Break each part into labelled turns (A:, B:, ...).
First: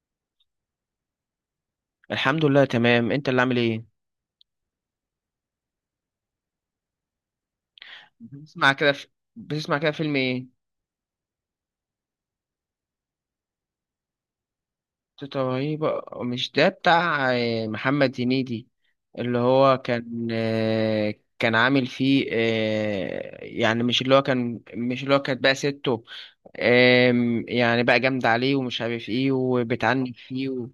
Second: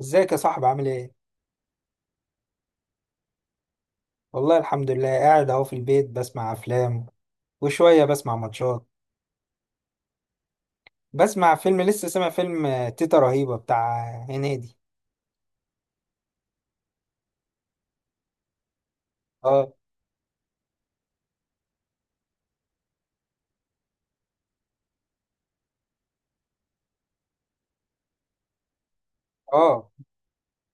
A: ازيك يا صاحبي، عامل ايه؟
B: الحمد لله، تمام. انت اللي عامل ايه؟
A: والله الحمد لله، قاعد اهو في البيت بسمع افلام وشوية بسمع
B: بتسمع
A: ماتشات.
B: كده في... بتسمع كده فيلم ايه؟
A: بسمع فيلم، لسه سامع فيلم تيتا رهيبة بتاع هنيدي.
B: تيتا رهيبة، مش ده بتاع محمد هنيدي. اللي
A: اه.
B: هو كان عامل فيه، يعني مش اللي هو كانت بقى سته. يعني بقى جامد عليه ومش عارف ايه
A: اه،
B: وبتعنف فيه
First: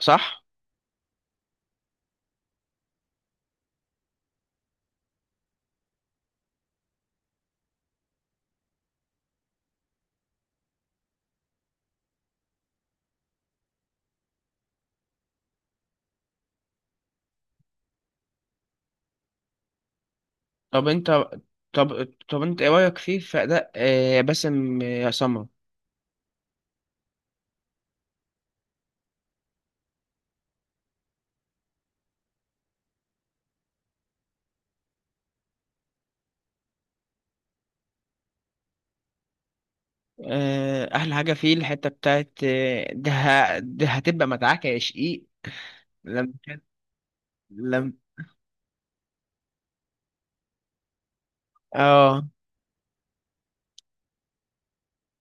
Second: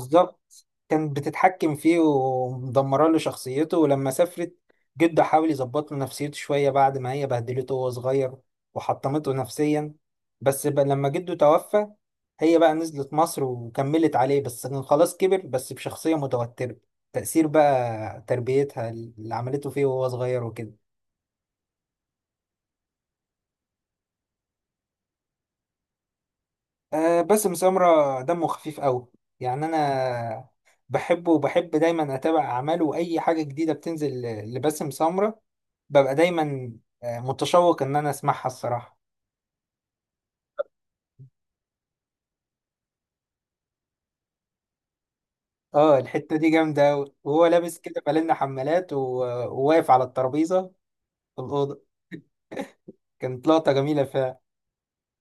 B: صح.
A: كانت بتتحكم فيه ومدمره له شخصيته، ولما سافرت جده حاول يظبط له نفسيته شويه بعد ما هي بهدلته وهو صغير وحطمته نفسيا. بس بقى لما جده توفى، هي بقى نزلت مصر وكملت عليه، بس كان خلاص كبر بس بشخصيه متوتره. تأثير بقى تربيتها اللي عملته فيه وهو صغير وكده.
B: طب انت طب انت ايه رايك فيه، في اداء باسم سمرة؟
A: أه، باسم سمرة دمه خفيف قوي. يعني انا بحبه وبحب دايما اتابع اعماله واي حاجه جديده بتنزل لباسم سمرة. ببقى دايما متشوق ان انا اسمعها الصراحه.
B: احلى حاجه فيه الحته بتاعت ده هتبقى متعاك يا شقيق.
A: اه،
B: لما
A: الحته دي
B: كان-
A: جامده أوي. وهو لابس
B: لم
A: كده، بالنا، حمالات وواقف على الترابيزه في الاوضه.
B: اه
A: كانت لقطه جميله فعلا.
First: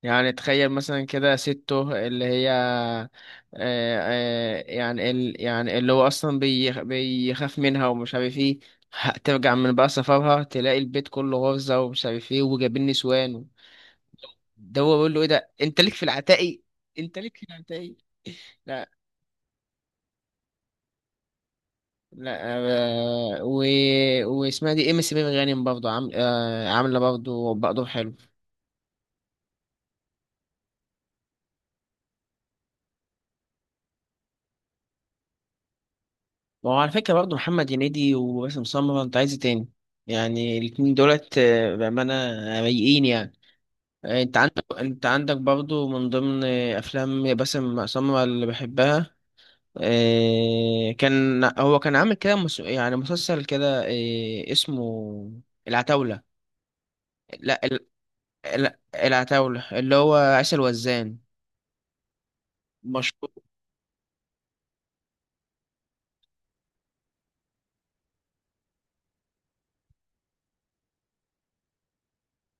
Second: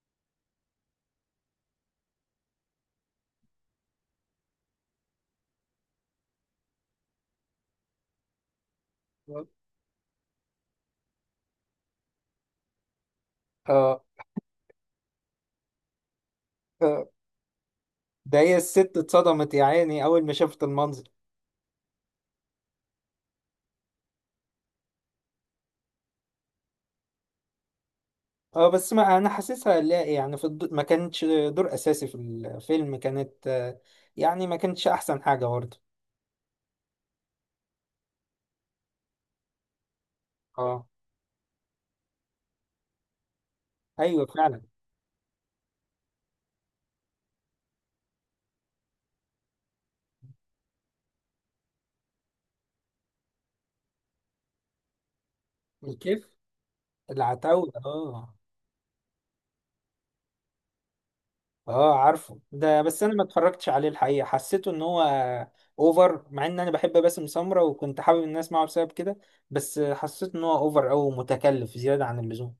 B: يعني تخيل مثلا كده، سته اللي هي يعني اللي هو اصلا بيخاف منها ومش عارف ايه. ترجع من بقى سفرها، تلاقي البيت كله غرزه ومش عارف ايه، وجايبين نسوان.
A: اه.
B: ده هو بيقول له: ايه ده، انت ليك في العتاقي،
A: آه.
B: انت ليك في العتاقي.
A: ده هي الست اتصدمت يا عيني اول ما شافت المنظر.
B: لا. آه، و... واسمها دي ام سي ميم غانم برضه عامله برضه حلو.
A: اه، بس ما انا حاسسها، لا يعني، ما كانتش دور اساسي في الفيلم، كانت يعني ما كانتش احسن حاجه برضه.
B: وعلى فكره برضه محمد هنيدي وباسم سمرة، انت عايز إيه تاني؟ يعني
A: اه.
B: الاتنين دولت، بامانه، رايقين يعني.
A: ايوه
B: انت
A: فعلا.
B: عندك انت عندك برضه من ضمن افلام باسم سمرة اللي بحبها. كان عامل كده يعني مسلسل كده، اسمه العتاوله.
A: الكيف.
B: لا
A: العتاوله،
B: ال...
A: اه.
B: لا، العتاوله اللي هو عسل وزان،
A: اه، عارفه ده، بس انا ما
B: مشهور.
A: اتفرجتش عليه الحقيقه، حسيته ان هو اوفر. مع ان انا بحب باسم سمرة وكنت حابب الناس معه بسبب كده، بس حسيت ان هو اوفر او متكلف زياده عن اللزوم.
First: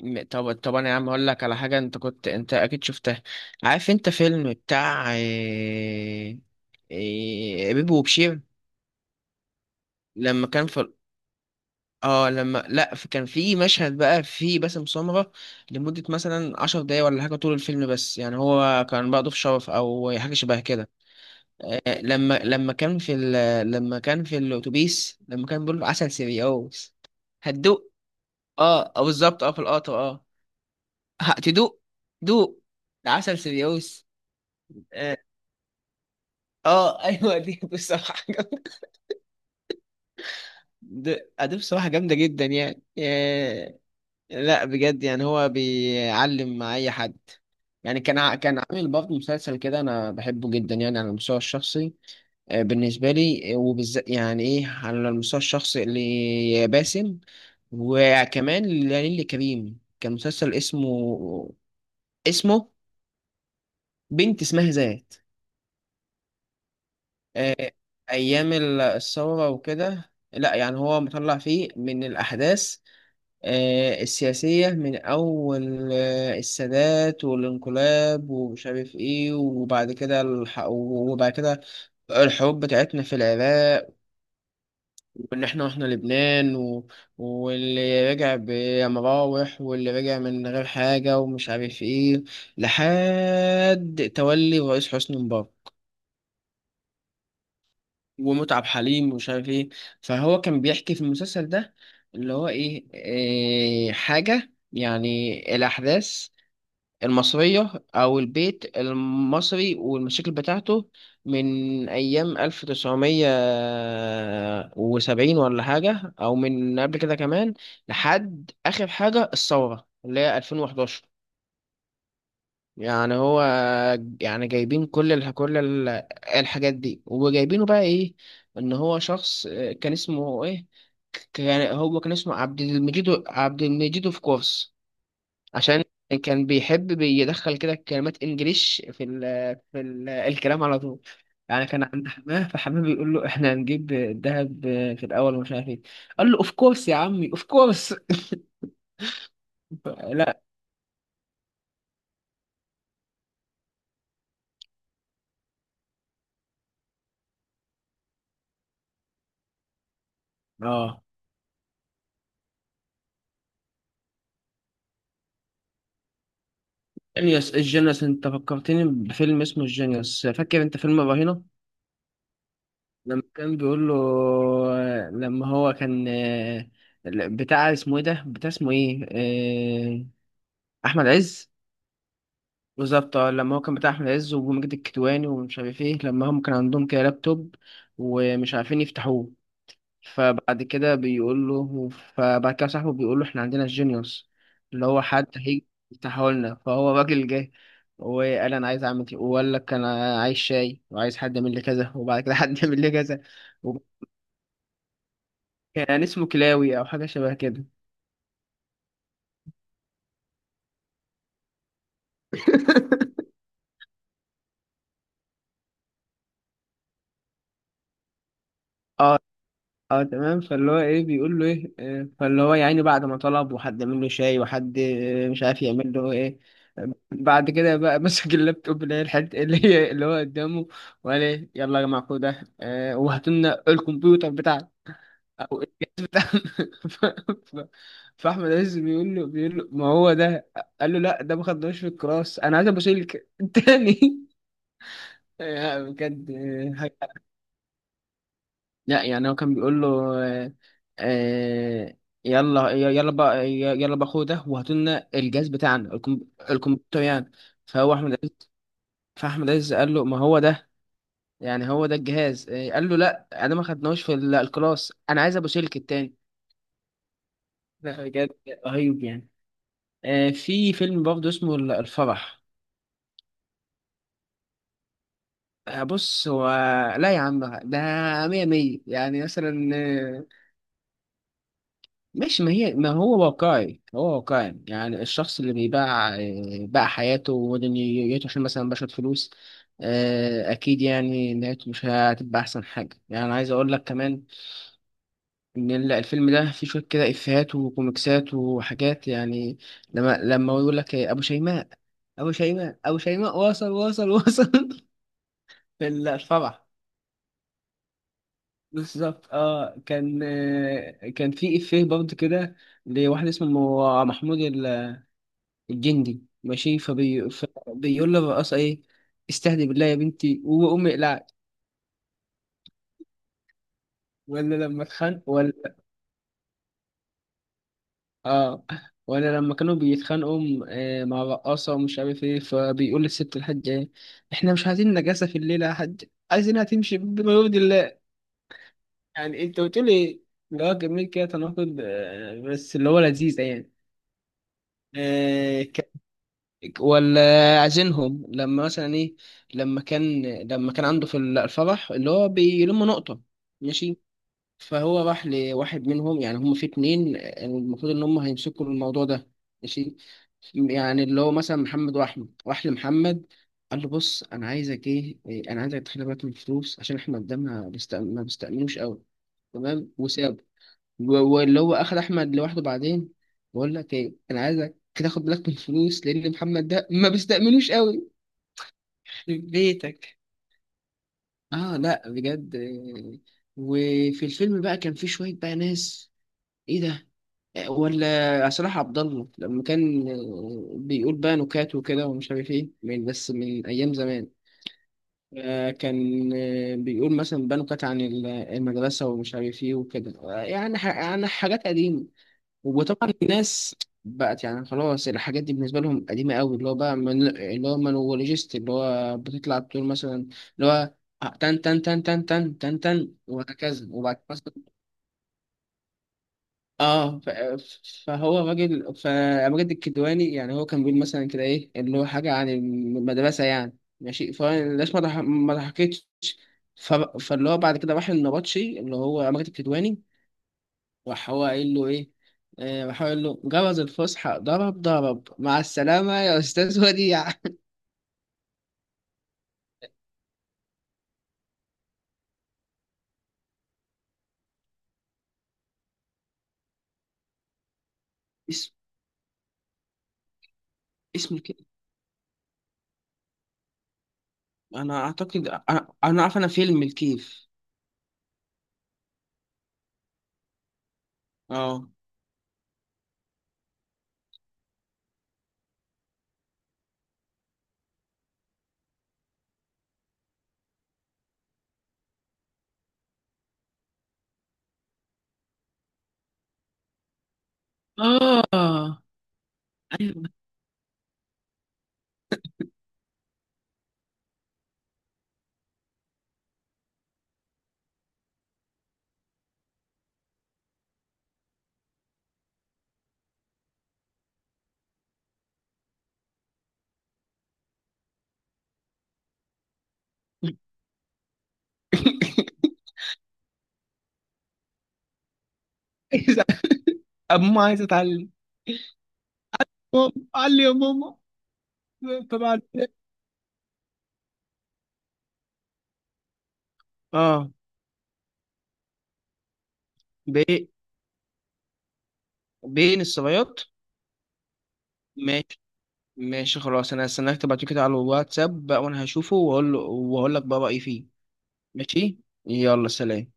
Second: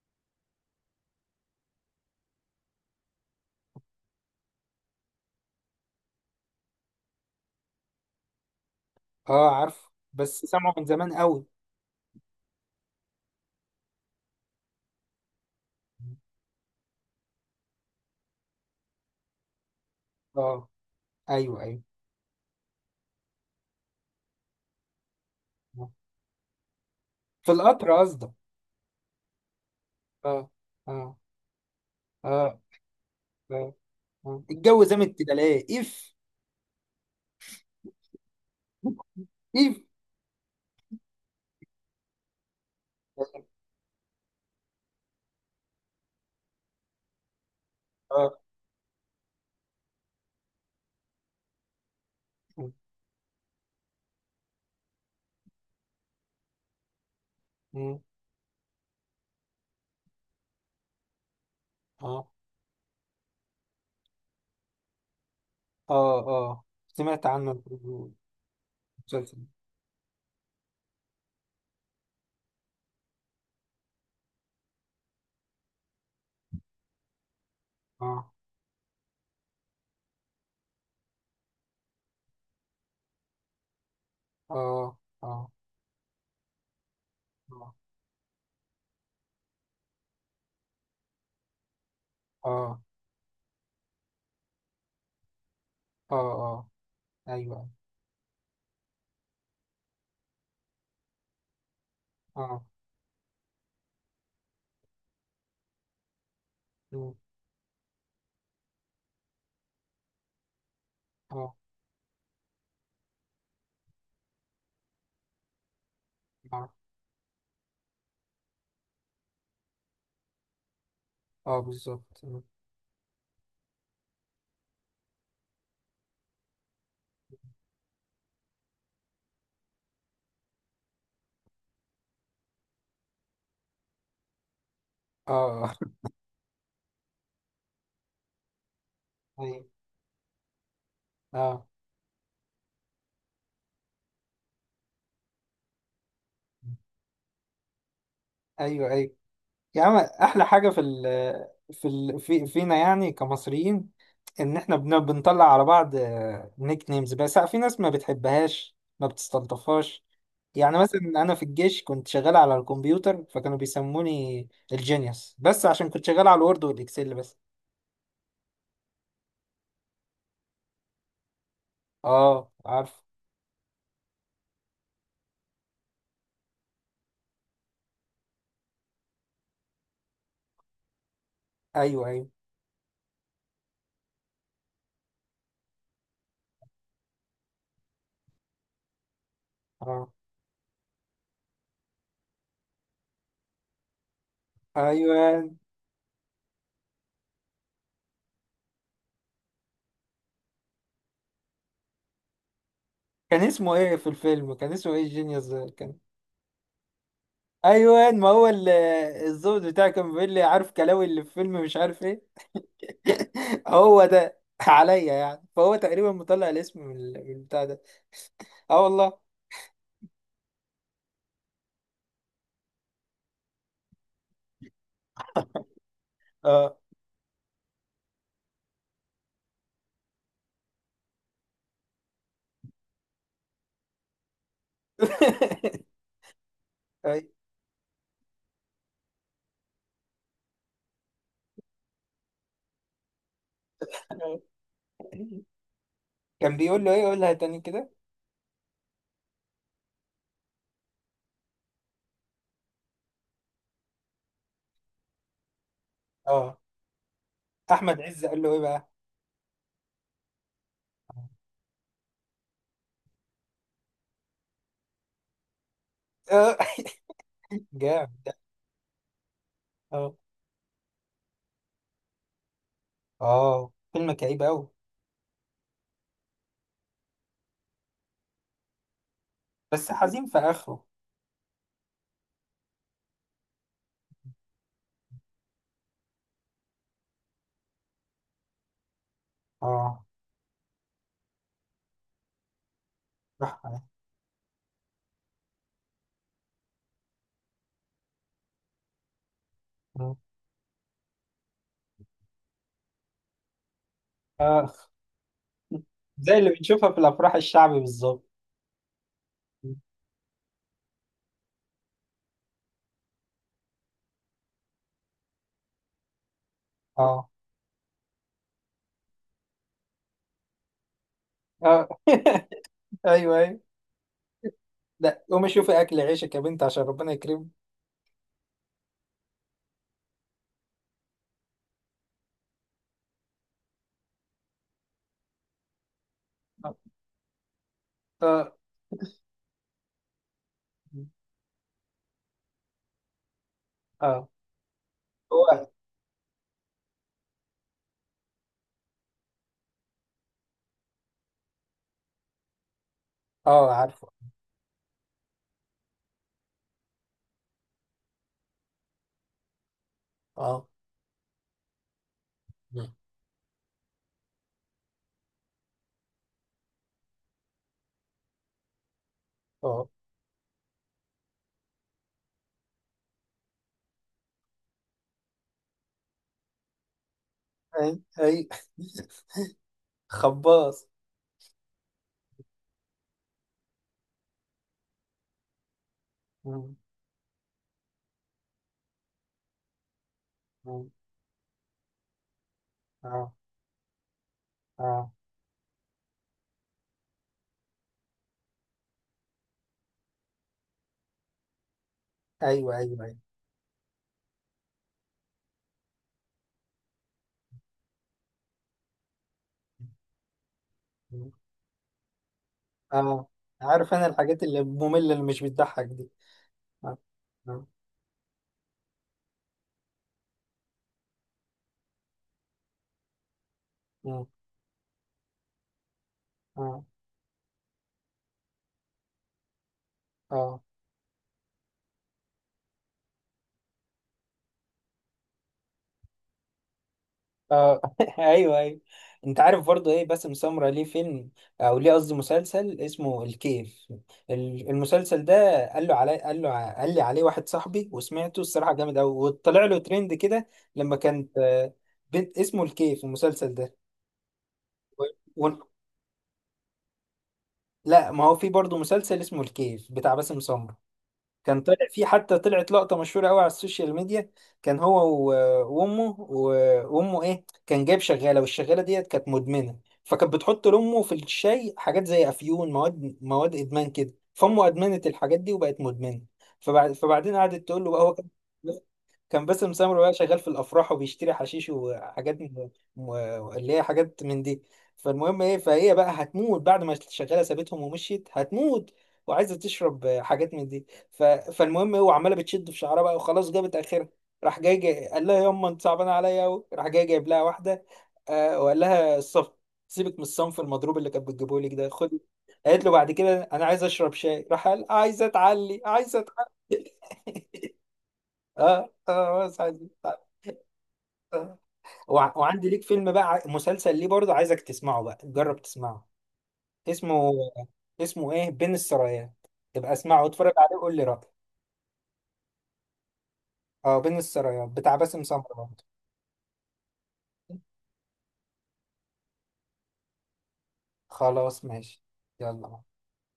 B: طب انا يا عم اقول لك على حاجه، انت اكيد شفتها. عارف انت فيلم بتاع بيبو وبشير؟
A: اه، عارفه بس
B: لما كان
A: سامعه من
B: في
A: زمان قوي.
B: اه لما لا في- كان في مشهد بقى في باسم سمرة لمده مثلا 10 دقايق ولا حاجه، طول الفيلم. بس يعني هو كان بقى ضيف شرف او حاجه شبه
A: اه.
B: كده.
A: ايوه ايوه،
B: آه، لما لما كان في ال... لما كان في الاتوبيس، لما كان بيقول له: عسل سيريوس،
A: في القطر
B: هتدوق.
A: قصدك.
B: اه، بالظبط. اه، في القطر. اه،
A: اه. اه.
B: هتدوق،
A: اه.
B: دوق، ده عسل
A: اه.
B: سيريوس.
A: آه. الجو زمن
B: اه.
A: كده ليه؟ اف.
B: ايوه، دي بصراحه جامده.
A: اف.
B: دي بصراحه جامده جدا يعني. لا بجد، يعني هو بيعلم مع اي حد. يعني كان ع-
A: اه.
B: كان عامل برضه مسلسل كده، انا بحبه جدا يعني على المستوى الشخصي. بالنسبه لي، وبالذات يعني ايه على المستوى الشخصي، اللي باسم. وكمان لليلي كريم، كان مسلسل اسمه
A: اه.
B: اسمه بنت اسمها ذات.
A: اه. اه، سمعت عنه.
B: آه، ايام ال-
A: المسلسل.
B: الثوره وكده. لا يعني هو مطلع فيه من الاحداث السياسيه، من اول السادات
A: اه.
B: والانقلاب ومش عارف ايه، وبعد كده الحروب بتاعتنا في العراق.
A: اه.
B: وان
A: اه.
B: احنا واحنا لبنان واللي رجع بمراوح واللي رجع من غير حاجه ومش عارف ايه،
A: اه.
B: لحد تولي الرئيس حسني مبارك.
A: اه. اه. ايوه.
B: ومتعب حليم ومش عارف ايه. فهو كان بيحكي في المسلسل ده، اللي هو
A: اه.
B: إيه حاجة، يعني الأحداث
A: مم.
B: المصرية أو البيت المصري والمشاكل بتاعته
A: اه.
B: من أيام 1970 ولا حاجة، أو
A: اه.
B: من قبل كده كمان. لحد آخر حاجة الثورة، اللي هي 2011.
A: اه، بالظبط. مم.
B: يعني هو، يعني جايبين الحاجات دي، وجايبينه بقى ايه، ان هو شخص، كان اسمه ايه، كان اسمه عبد المجيد. عبد المجيد اوف كورس،
A: اه. آه.
B: عشان كان بيحب بيدخل كده كلمات انجليش في
A: ايوه.
B: الكلام على طول.
A: اه.
B: يعني كان عند حماه، فحماه بيقول له: احنا هنجيب الذهب في الاول ومش عارف ايه. قال له: اوف كورس يا عمي، اوف كورس.
A: ايوه ايوه. يا عم،
B: لا.
A: احلى حاجه في فينا يعني كمصريين، ان احنا بنطلع على بعض نيك نيمز، بس في ناس ما بتحبهاش ما بتستلطفهاش. يعني مثلا
B: اه،
A: انا في الجيش كنت شغال على الكمبيوتر، فكانوا بيسموني الجينيوس، بس عشان كنت شغال على الوورد والاكسل بس.
B: الجينيوس انت فكرتني بفيلم اسمه الجينيوس. فاكر انت فيلم الرهينة؟
A: اه، عارف.
B: لما كان بيقول له لما هو كان بتاع اسمه ايه ده، بتاع اسمه ايه، آه، احمد عز.
A: ايوه ايوه.
B: بالظبط، اه. لما هو كان بتاع احمد عز ومجد الكدواني ومش عارف ايه، لما هم كان عندهم كده لابتوب ومش عارفين يفتحوه.
A: اه.
B: فبعد كده صاحبه بيقول له: احنا عندنا الجينيوس، اللي هو حد
A: ايوه.
B: هيجي يفتحولنا. فهو راجل جه وقال: انا عايز اعمل كده، وقال لك انا عايز شاي وعايز حد يعمل لي كذا، وبعد كده حد يعمل لي كذا.
A: كان اسمه ايه في الفيلم، كان اسمه ايه الجينيوس ده كان؟
B: وكان اسمه كلاوي او حاجه شبه كده.
A: ايوه، ما هو الظابط بتاعي كان بيقول لي: عارف كلاوي اللي في فيلم مش عارف ايه. هو ده عليا يعني، فهو تقريبا مطلع الاسم من البتاع ده. اه،
B: اه
A: والله.
B: اه تمام. فاللي هو ايه، بيقول له ايه، فاللي هو يعني بعد ما طلب، وحد عمل له شاي وحد مش عارف يعمل له ايه.
A: اه.
B: بعد كده بقى مسك اللابتوب، اللي هي الحته اللي هي اللي هو قدامه، وقال: ايه، يلا يا جماعه خدوا ده، وهاتوا لنا الكمبيوتر بتاعنا او الجهاز بتاعنا. ف-
A: أي.
B: ف- فاحمد عز بيقول له: ما هو ده. قال له: لا، ده ما خدناش في الكلاس، انا عايز ابو سلك تاني. يعني بجد.
A: كان بيقول له ايه؟ قولها تاني كده.
B: لا يعني هو كان بيقول له آه آه، يلا يلا بقى خدوا ده وهاتوا لنا الجهاز بتاعنا،
A: اه،
B: الكمبيوتر يعني. فهو
A: احمد
B: احمد
A: عز
B: عز
A: قال له ايه بقى؟
B: فاحمد عز قال له: ما هو ده، يعني هو ده الجهاز. قال له: لا، انا ما خدناهوش في ال- الكلاس، انا عايز ابو سلك التاني.
A: اه.
B: لا
A: جامد
B: بجد،
A: ده.
B: رهيب يعني.
A: اه.
B: في فيلم برضه اسمه ال- الفرح.
A: اه. فيلم كئيب قوي.
B: بص هو، لا يا عم، ده مية مية يعني. مثلا
A: بس حزين في اخره.
B: مش، ما هو واقعي، هو واقعي يعني. الشخص اللي بيباع، باع حياته ودنيته عشان مثلا بشرة فلوس.
A: اه،
B: أكيد يعني نهايته مش هتبقى أحسن حاجة. يعني أنا عايز
A: راح
B: أقول لك
A: عليه.
B: كمان، إن ال- الفيلم ده فيه شوية كده إفيهات وكوميكسات وحاجات يعني. لما هو يقول لك إيه، أبو شيماء، أبو شيماء أبو شيماء وصل وصل وصل.
A: اه،
B: في
A: زي اللي
B: الفرح.
A: بنشوفها في الافراح الشعبي بالظبط.
B: بالظبط، اه. كان في إفيه برضه كده، لواحد اسمه محمود الجندي، ماشي.
A: اه.
B: فبيقول له: رقاصة ايه، استهدي بالله يا بنتي، وأمي اقلعت.
A: اه. ايوه ايوه.
B: ولا لما اتخانق
A: لا، قومي
B: ولا.
A: شوفي اكل عيشك يا بنت عشان ربنا يكرمك.
B: اه. ولا لما كانوا بيتخانقوا مع رقاصة ومش عارف ايه، فبيقول للست الحاجة: ايه، احنا مش عايزين نجاسة في الليلة يا حاج، عايزينها
A: اه.
B: تمشي بما يرضي الله.
A: اه.
B: يعني انت قلت لي، اللي هو جميل كده تناقض، بس اللي هو لذيذ يعني.
A: اه. هو.
B: آه، ولا عايزينهم لما مثلا ايه، لما كان عنده في الفرح اللي هو بيلم نقطة،
A: اه،
B: ماشي.
A: عارفه.
B: فهو راح لواحد منهم، يعني هم في 2، المفروض ان هم هيمسكوا الموضوع ده، ماشي.
A: اه.
B: يعني اللي هو مثلا محمد واحمد، راح لمحمد. قال له: بص انا عايزك ايه إيه، انا عايزك تخلي بالك من الفلوس، عشان احنا قدامنا ما بيستأمنوش قوي،
A: اه.
B: تمام. وسابه و- واللي هو اخد احمد لوحده بعدين، بقول لك ايه، انا عايزك تاخد بالك من الفلوس، لان محمد ده ما بيستأمنوش
A: اي.
B: قوي.
A: اي.
B: يخرب بيتك.
A: خباص.
B: اه، لا بجد. وفي الفيلم بقى كان في شويه بقى ناس،
A: مم.
B: ايه ده. ولا صلاح عبد الله لما كان
A: مم.
B: بيقول بقى نكات وكده ومش عارف ايه، من بس
A: اه.
B: من ايام زمان.
A: اه.
B: كان بيقول مثلا بقى نكات عن ال- المدرسه ومش عارف ايه وكده، يعني عن حاجات قديمه.
A: ايوه ايوه
B: وطبعا
A: ايوه.
B: الناس بقت يعني خلاص، الحاجات دي بالنسبة لهم قديمة قوي. اللي هو بقى من اللي هو مانولوجيست، اللي هو بتطلع بتقول مثلا، اللي هو
A: مم.
B: تن تن تن تن تن تن تن،
A: اه،
B: وهكذا،
A: عارف، انا
B: وبعد
A: الحاجات
B: مثلا.
A: اللي مملة اللي مش بتضحك دي. اه.
B: اه.
A: اه.
B: فهو راجل، فمجد الكدواني يعني هو كان بيقول مثلا كده ايه، اللي هو حاجة عن المدرسة يعني،
A: مم.
B: ماشي. فالناس ما ضحكتش.
A: اه.
B: فاللي هو بعد كده راح النبطشي، اللي هو مجد الكدواني.
A: اه.
B: راح هو قايل له ايه راح هو قايل له: جرس الفسحة ضرب ضرب، مع السلامة يا أستاذ وديع.
A: اه. ايوه ايوه. انت عارف برضه، ايه باسم سمرة ليه فيلم، او ليه قصدي، مسلسل اسمه الكيف؟ المسلسل ده، قال له علي، قال له قال لي عليه واحد صاحبي وسمعته الصراحه
B: اسم
A: جامد قوي وطلع له ترند كده. لما
B: اسم
A: كانت
B: الكيف.
A: بنت اسمه الكيف المسلسل ده
B: أنا
A: و...
B: أعتقد،
A: و...
B: أنا عارف أنا فيلم الكيف.
A: لا، ما هو في برضه مسلسل اسمه الكيف بتاع باسم سمرة. كان طلع
B: أه
A: في، حتى طلعت لقطة مشهورة قوي على السوشيال ميديا. كان هو و- وامه ايه، كان جايب شغالة والشغالة ديت كانت مدمنة، فكانت بتحط لامه في الشاي حاجات زي افيون، مواد مواد ادمان كده، فامه ادمنت الحاجات دي وبقت مدمنة. فبعدين قعدت تقول له بقى، هو كان
B: اه
A: كان باسم سمرة بقى
B: ايوه.
A: شغال في الافراح وبيشتري حشيش وحاجات م- اللي هي حاجات من دي. فالمهم ايه، فهي بقى هتموت بعد ما الشغاله سابتهم ومشيت، هتموت وعايزه تشرب حاجات من دي. فالمهم هو عماله بتشد في شعرها بقى، وخلاص جابت اخرها. راح جاي قال لها: يما انت صعبانه عليا قوي. راح جاي جايب لها واحده. وقال لها: سيبك من الصنف المضروب اللي كانت بتجيبه لك ده، خد. قالت له بعد كده: انا عايز اشرب شاي. راح قال: عايزه اتعلي، عايزه
B: عايز-
A: اتعلي.
B: أما عايز أتعلم.
A: اه. اه، بس عايز.
B: ماما، علي يا ماما. طبعا.
A: وعندي ليك فيلم بقى، مسلسل ليه برضه عايزك تسمعه، بقى جرب تسمعه. اسمه
B: أه.
A: اسمه ايه، بين السرايات. تبقى اسمعه واتفرج
B: بي...
A: عليه وقول لي رأيك.
B: بين الصبيات.
A: اه، بين السرايات بتاع باسم سمرة
B: ماشي،
A: برضه.
B: ماشي، خلاص. أنا هستناك تبعتلي كده على الواتساب بقى، وأنا هشوفه وأقول لك بقى رأيي فيه.
A: خلاص ماشي.
B: ماشي.
A: يلا.
B: يلا، سلام.